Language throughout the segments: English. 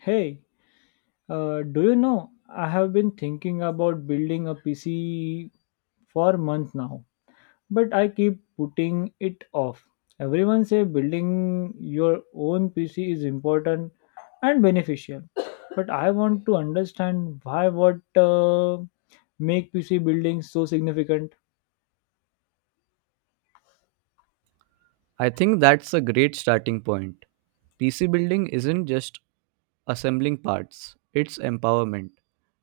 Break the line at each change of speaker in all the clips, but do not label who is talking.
Hey, do you know? I have been thinking about building a PC for months now, but I keep putting it off. Everyone say building your own PC is important and beneficial, but I want to understand why what make PC building so significant.
I think that's a great starting point. PC building isn't just assembling parts, it's empowerment,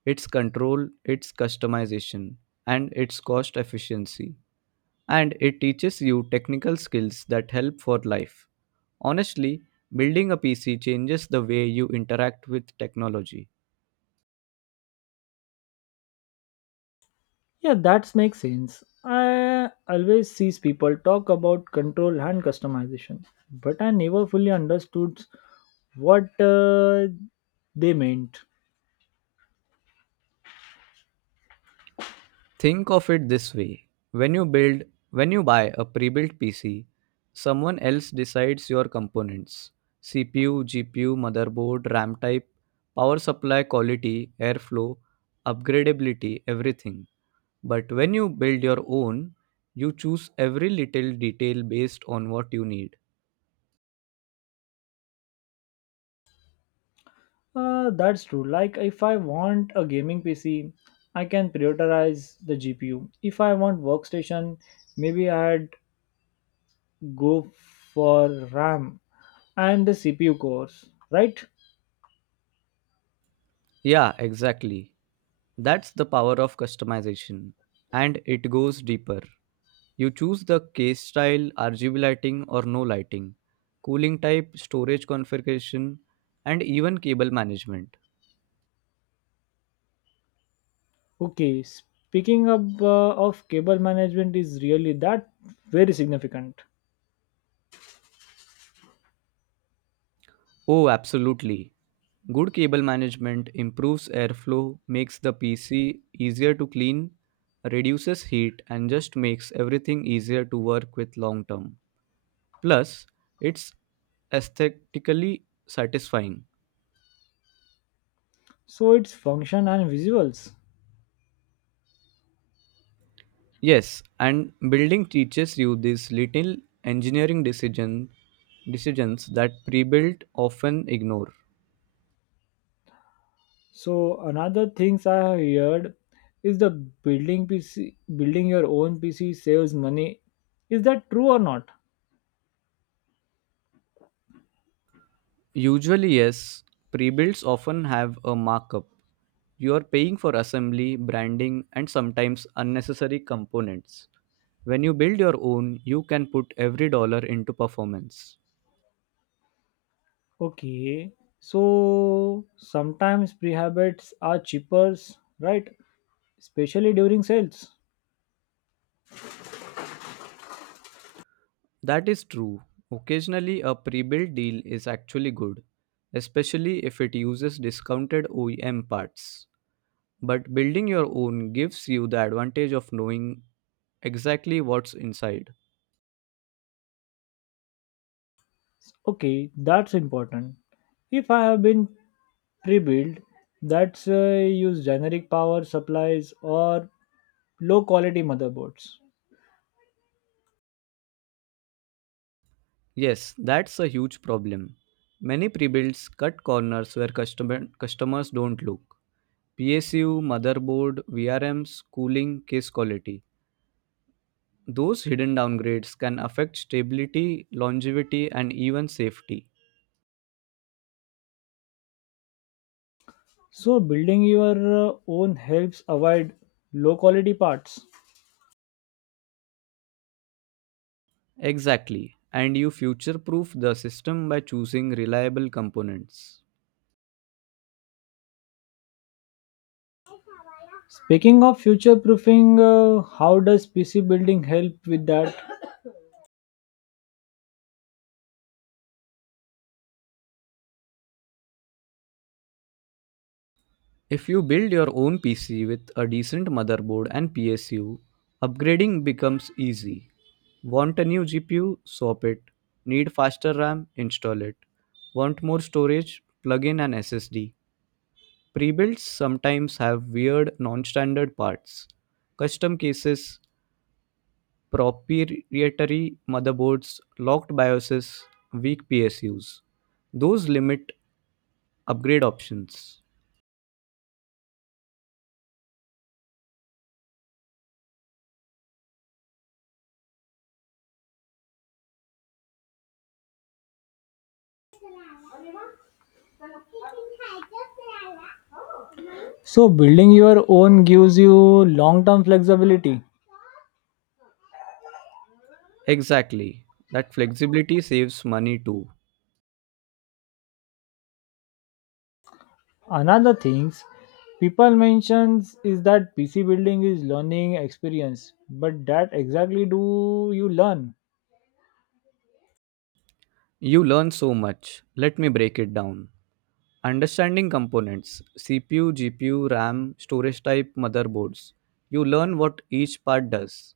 it's control, it's customization, and it's cost efficiency. And it teaches you technical skills that help for life. Honestly, building a PC changes the way you interact with technology.
Yeah, that makes sense. I always sees people talk about control and customization, but I never fully understood what they meant.
Think of it this way. When you build when you buy a pre-built PC, someone else decides your components. CPU, GPU, motherboard, RAM type, power supply quality, airflow, upgradability, everything. But when you build your own, you choose every little detail based on what you need.
That's true. Like, if I want a gaming PC, I can prioritize the GPU. If I want workstation, maybe I'd go for RAM and the CPU cores, right?
Yeah, exactly. That's the power of customization. And it goes deeper. You choose the case style, RGB lighting or no lighting, cooling type, storage configuration, and even cable management.
Okay, speaking of cable management is really that very significant.
Oh, absolutely. Good cable management improves airflow, makes the PC easier to clean, reduces heat, and just makes everything easier to work with long term. Plus, it's aesthetically satisfying.
So its function and visuals.
Yes, and building teaches you these little engineering decisions that pre-built often ignore.
So another things I have heard is the building PC building your own PC saves money. Is that true or not?
Usually, yes, pre-builds often have a markup. You are paying for assembly, branding, and sometimes unnecessary components. When you build your own, you can put every dollar into performance.
Okay, so sometimes prehabits are cheaper, right, especially during sales.
That is true. Occasionally, a pre built deal is actually good, especially if it uses discounted OEM parts. But building your own gives you the advantage of knowing exactly what's inside.
Okay, that's important. If I have been pre-built that's use generic power supplies or low quality motherboards.
Yes, that's a huge problem. Many pre-builds cut corners where customers don't look. PSU, motherboard, VRMs, cooling, case quality. Those hidden downgrades can affect stability, longevity, and even safety.
So, building your own helps avoid low quality parts.
Exactly. And you future proof the system by choosing reliable components.
Speaking of future proofing, how does PC building help with that?
If you build your own PC with a decent motherboard and PSU, upgrading becomes easy. Want a new GPU? Swap it. Need faster RAM? Install it. Want more storage? Plug in an SSD. Pre-builds sometimes have weird non-standard parts. Custom cases, proprietary motherboards, locked BIOSes, weak PSUs. Those limit upgrade options.
So, building your own gives you long term flexibility.
Exactly. That flexibility saves money too.
Another things people mentions is that PC building is learning experience, but that exactly do you learn?
You learn so much. Let me break it down. Understanding components CPU, GPU, RAM, storage type, motherboards. You learn what each part does.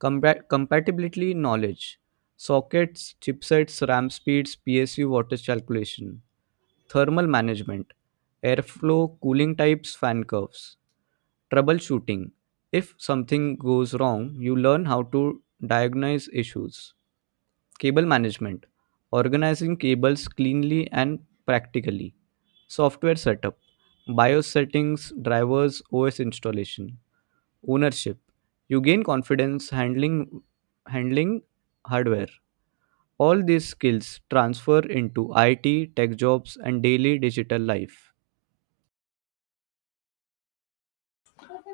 Compatibility knowledge sockets, chipsets, RAM speeds, PSU wattage calculation, thermal management, airflow, cooling types, fan curves, troubleshooting. If something goes wrong, you learn how to diagnose issues. Cable management, organizing cables cleanly and practically. Software setup, BIOS settings, drivers, OS installation. Ownership, you gain confidence handling hardware. All these skills transfer into IT, tech jobs, and daily digital life.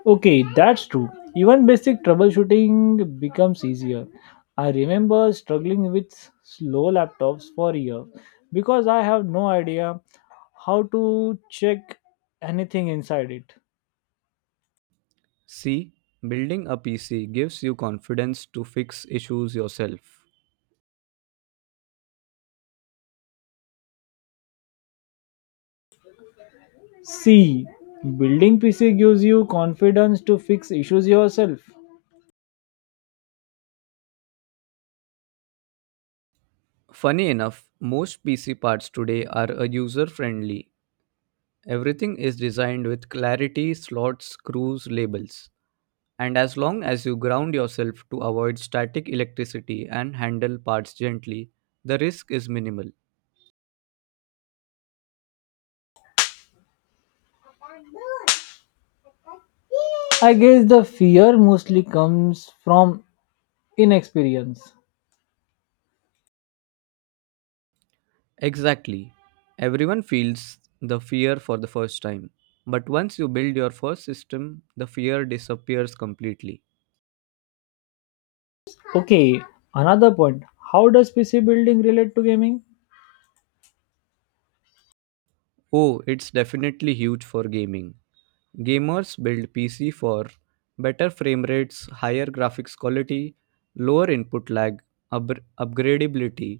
Okay, that's true. Even basic troubleshooting becomes easier. I remember struggling with slow laptops for years because I have no idea how to check anything inside it.
C. Building a PC gives you confidence to fix issues yourself.
See, building PC gives you confidence to fix issues yourself.
Funny enough, most PC parts today are user friendly. Everything is designed with clarity, slots, screws, labels. And as long as you ground yourself to avoid static electricity and handle parts gently, the risk is minimal.
I guess the fear mostly comes from inexperience.
Exactly. Everyone feels the fear for the first time. But once you build your first system, the fear disappears completely.
Okay, another point. How does PC building relate to gaming?
Oh, it's definitely huge for gaming. Gamers build PC for better frame rates, higher graphics quality, lower input lag, upgradability,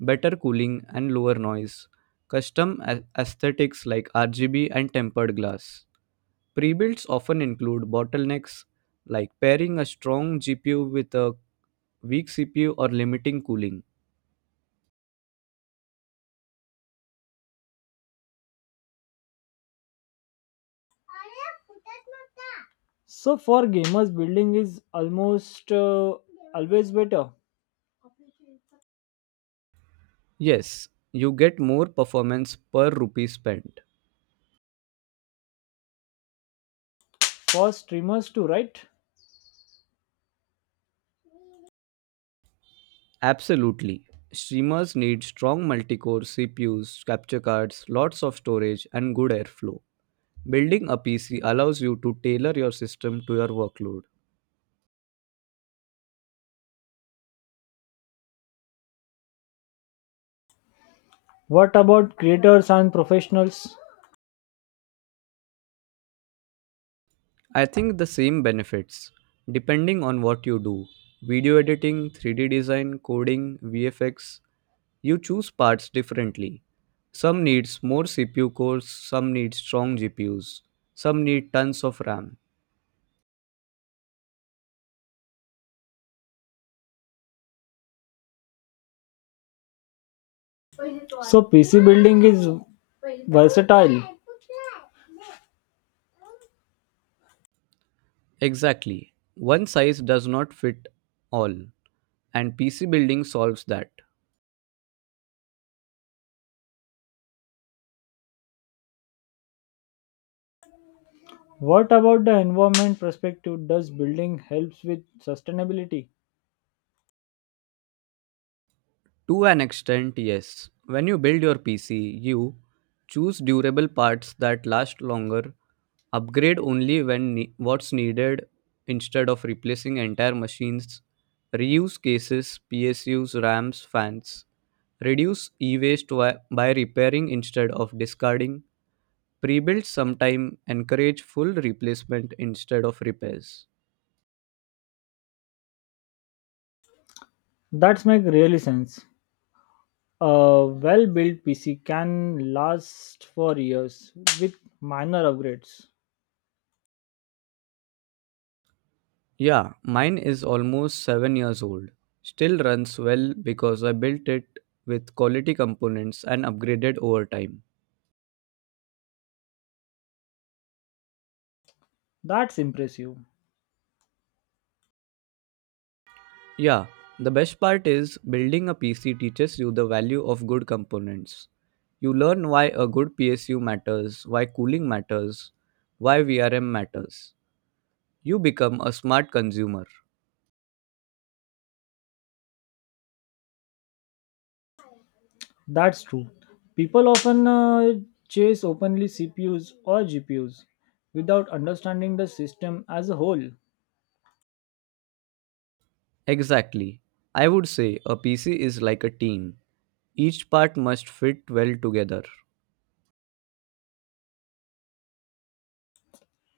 better cooling, and lower noise. Custom aesthetics like RGB and tempered glass. Pre-builds often include bottlenecks like pairing a strong GPU with a weak CPU or limiting cooling.
So for gamers, building is almost always better
Yes, you get more performance per rupee spent.
for streamers too, right?
Absolutely. Streamers need strong multi-core CPUs, capture cards, lots of storage, and good airflow. Building a PC allows you to tailor your system to your workload.
What about creators and professionals?
I think the same benefits depending on what you do. Video editing, 3D design, coding, VFX, you choose parts differently. Some needs more CPU cores, some need strong GPUs, some need tons of RAM.
So PC building is versatile.
Exactly. One size does not fit all. And PC building solves that.
What about the environment perspective? Does building helps with sustainability?
To an extent, yes. When you build your PC, you choose durable parts that last longer, upgrade only when what's needed instead of replacing entire machines, reuse cases, PSUs, RAMs, fans, reduce e waste by repairing instead of discarding, pre build sometime, encourage full replacement instead of repairs.
That's make really sense. A well-built PC can last for years with minor upgrades.
Yeah, mine is almost 7 years old. Still runs well because I built it with quality components and upgraded over time.
That's impressive.
Yeah, the best part is building a PC teaches you the value of good components. You learn why a good PSU matters, why cooling matters, why VRM matters. You become a smart consumer.
That's true. People often chase openly CPUs or GPUs without understanding the system as a whole.
Exactly. I would say a PC is like a team. Each part must fit well together.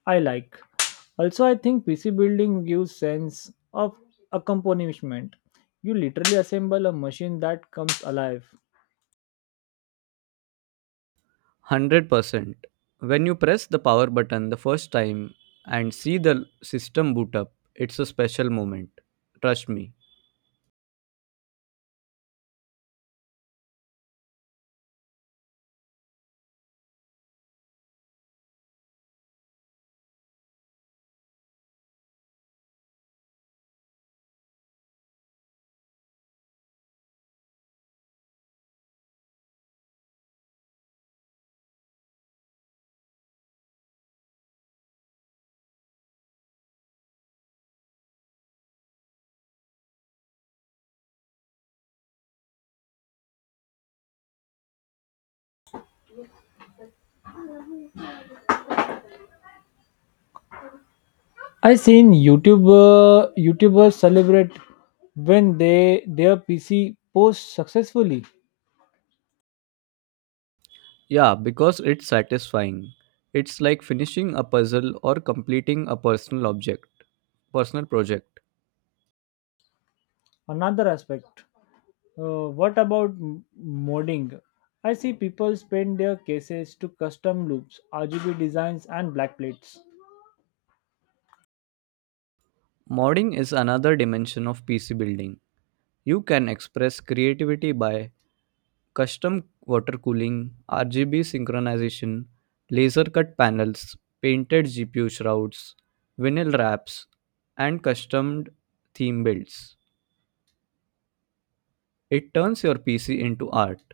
I like. Also, I think PC building gives sense of accompaniment. You literally assemble a machine that comes alive.
100%. When you press the power button the first time and see the system boot up, it's a special moment. Trust me.
I seen YouTubers celebrate when they their PC posts successfully.
Yeah, because it's satisfying. It's like finishing a puzzle or completing a personal project.
Another aspect. What about modding? I see people spend their cases to custom loops, RGB designs, and black plates.
Modding is another dimension of PC building. You can express creativity by custom water cooling, RGB synchronization, laser cut panels, painted GPU shrouds, vinyl wraps, and custom theme builds. It turns your PC into art.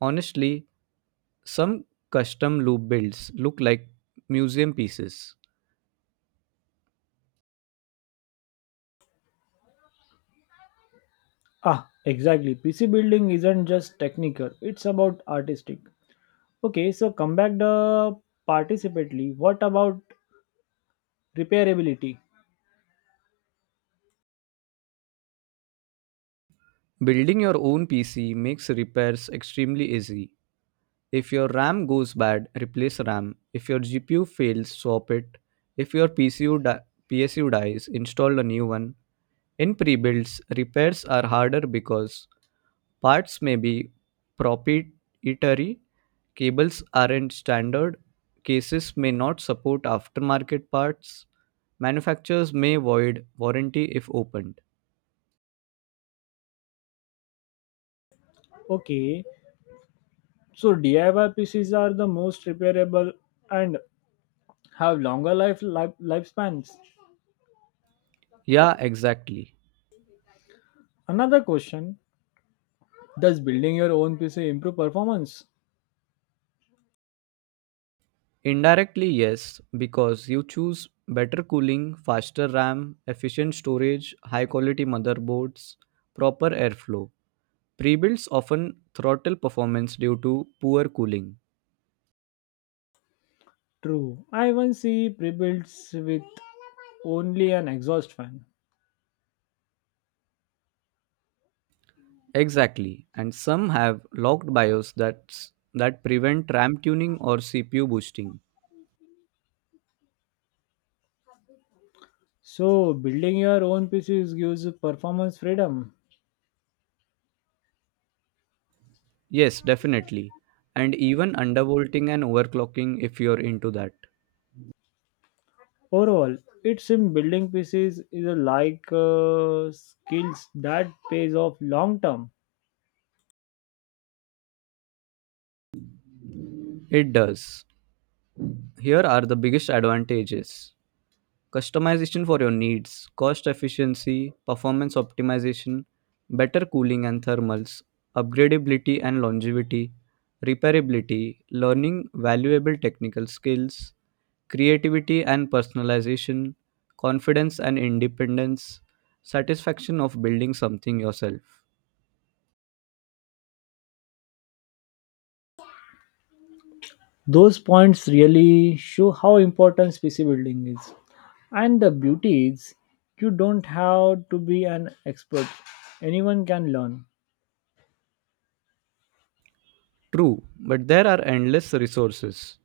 Honestly, some custom loop builds look like museum pieces.
Ah, exactly. PC building isn't just technical, it's about artistic. Okay, so come back the participately. What about repairability?
Building your own PC makes repairs extremely easy. If your RAM goes bad, replace RAM. If your GPU fails, swap it. If your PSU dies, install a new one. In pre-builds, repairs are harder because parts may be proprietary, cables aren't standard, cases may not support aftermarket parts, manufacturers may void warranty if opened.
Okay, so DIY PCs are the most repairable and have longer life lifespans.
Yeah, exactly.
Another question. Does building your own PC improve performance?
Indirectly, yes, because you choose better cooling, faster RAM, efficient storage, high quality motherboards, proper airflow. Pre-builds often throttle performance due to poor cooling.
True. I once see pre-builds with only an exhaust fan.
Exactly, and some have locked BIOS that prevent RAM tuning or CPU boosting.
So building your own PCs gives you performance freedom.
Yes, definitely. And even undervolting and overclocking if you're into that.
Overall, it's in building PCs is a like skills that pays off long term.
It does. Here are the biggest advantages. Customization for your needs, cost efficiency, performance optimization, better cooling and thermals, upgradability and longevity, repairability, learning valuable technical skills, creativity and personalization, confidence and independence, satisfaction of building something yourself.
Those points really show how important PC building is. And the beauty is you don't have to be an expert. Anyone can learn.
True, but there are endless resources.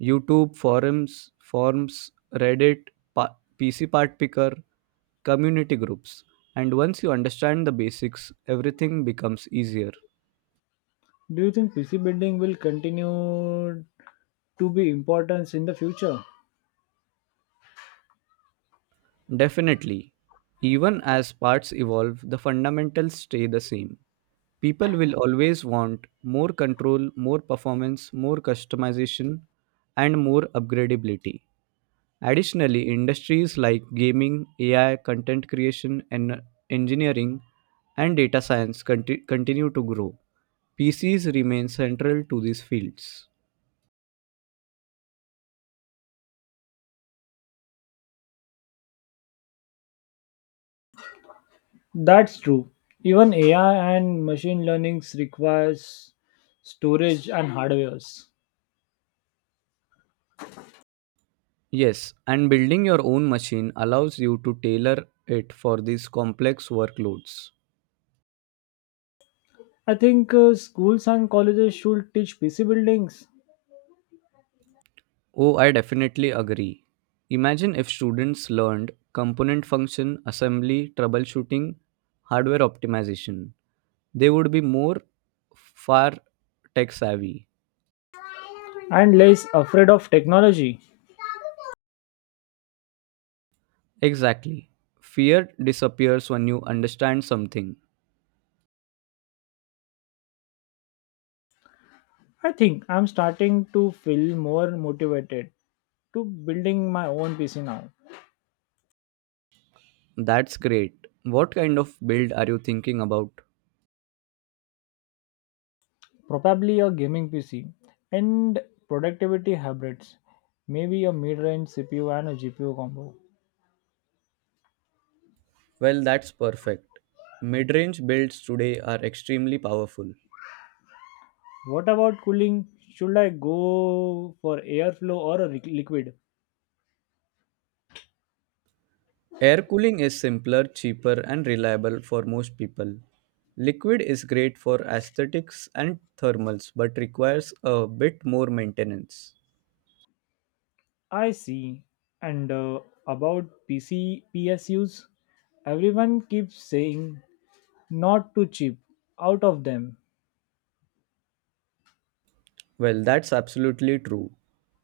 YouTube, forums, forms, Reddit, PC part picker, community groups. And once you understand the basics, everything becomes easier.
Do you think PC building will continue to be important in the future.
Definitely. Even as parts evolve, the fundamentals stay the same. People will always want more control, more performance, more customization, and more upgradability. Additionally, industries like gaming, AI, content creation, and engineering and data science continue to grow. PCs remain central to these fields.
That's true. Even AI and machine learnings requires storage and hardwares.
Yes, and building your own machine allows you to tailor it for these complex workloads.
I think schools and colleges should teach PC buildings
Oh, I definitely agree. Imagine if students learned component function, assembly, troubleshooting, hardware optimization. They would be more far tech savvy.
and less afraid of technology.
Exactly. Fear disappears when you understand something.
I think I'm starting to feel more motivated to building my own PC now.
That's great. What kind of build are you thinking about?
Probably a gaming PC and productivity hybrids. Maybe a mid-range CPU and a GPU combo.
Well, that's perfect. Mid range builds today are extremely powerful.
What about cooling? Should I go for airflow or a liquid?
Air cooling is simpler, cheaper, and reliable for most people. Liquid is great for aesthetics and thermals but requires a bit more maintenance.
I see. And about PC PSUs, everyone keeps saying not to cheap out of them.
Well, that's absolutely true.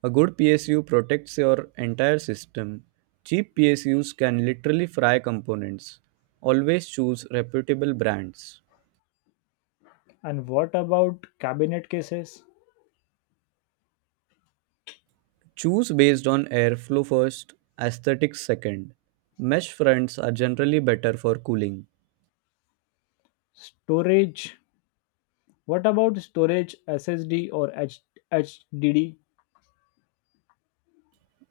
A good PSU protects your entire system. Cheap PSUs can literally fry components. Always choose reputable brands.
And what about cabinet cases?
Choose based on airflow first, aesthetics second. Mesh fronts are generally better for cooling.
Storage? What about storage SSD or HDD?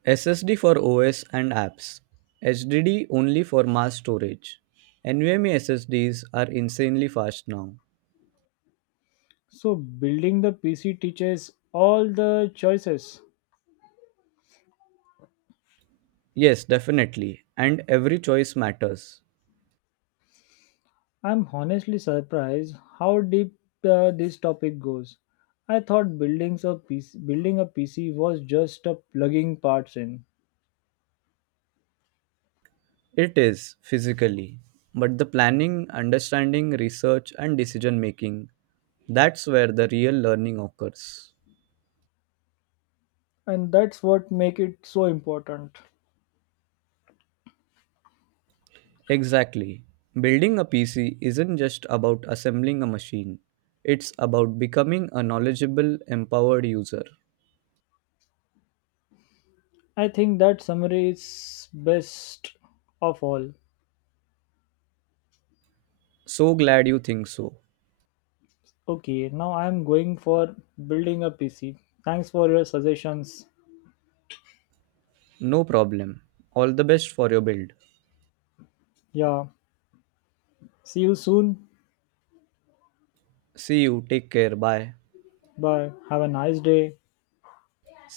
SSD for OS and apps. HDD only for mass storage. NVMe SSDs are insanely fast now.
So building the PC teaches all the choices.
Yes, definitely. And every choice matters.
I'm honestly surprised how deep this topic goes. I thought building a PC was just a plugging parts in,
It is physically. But the planning, understanding, research, and decision making, that's where the real learning occurs.
and that's what make it so important.
Exactly. Building a PC isn't just about assembling a machine, it's about becoming a knowledgeable, empowered user.
I think that summary is best of all.
So glad you think so.
Okay, now I'm going for building a PC. Thanks for your suggestions.
No problem. All the best for your build.
Yeah, see you soon.
See you. Take care. Bye.
Bye. Have a nice day.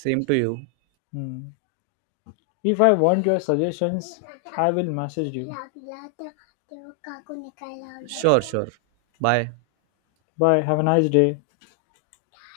Same to you.
Hmm. If I want your suggestions, I will message you.
Sure, sure. Bye.
Bye. Have a nice day.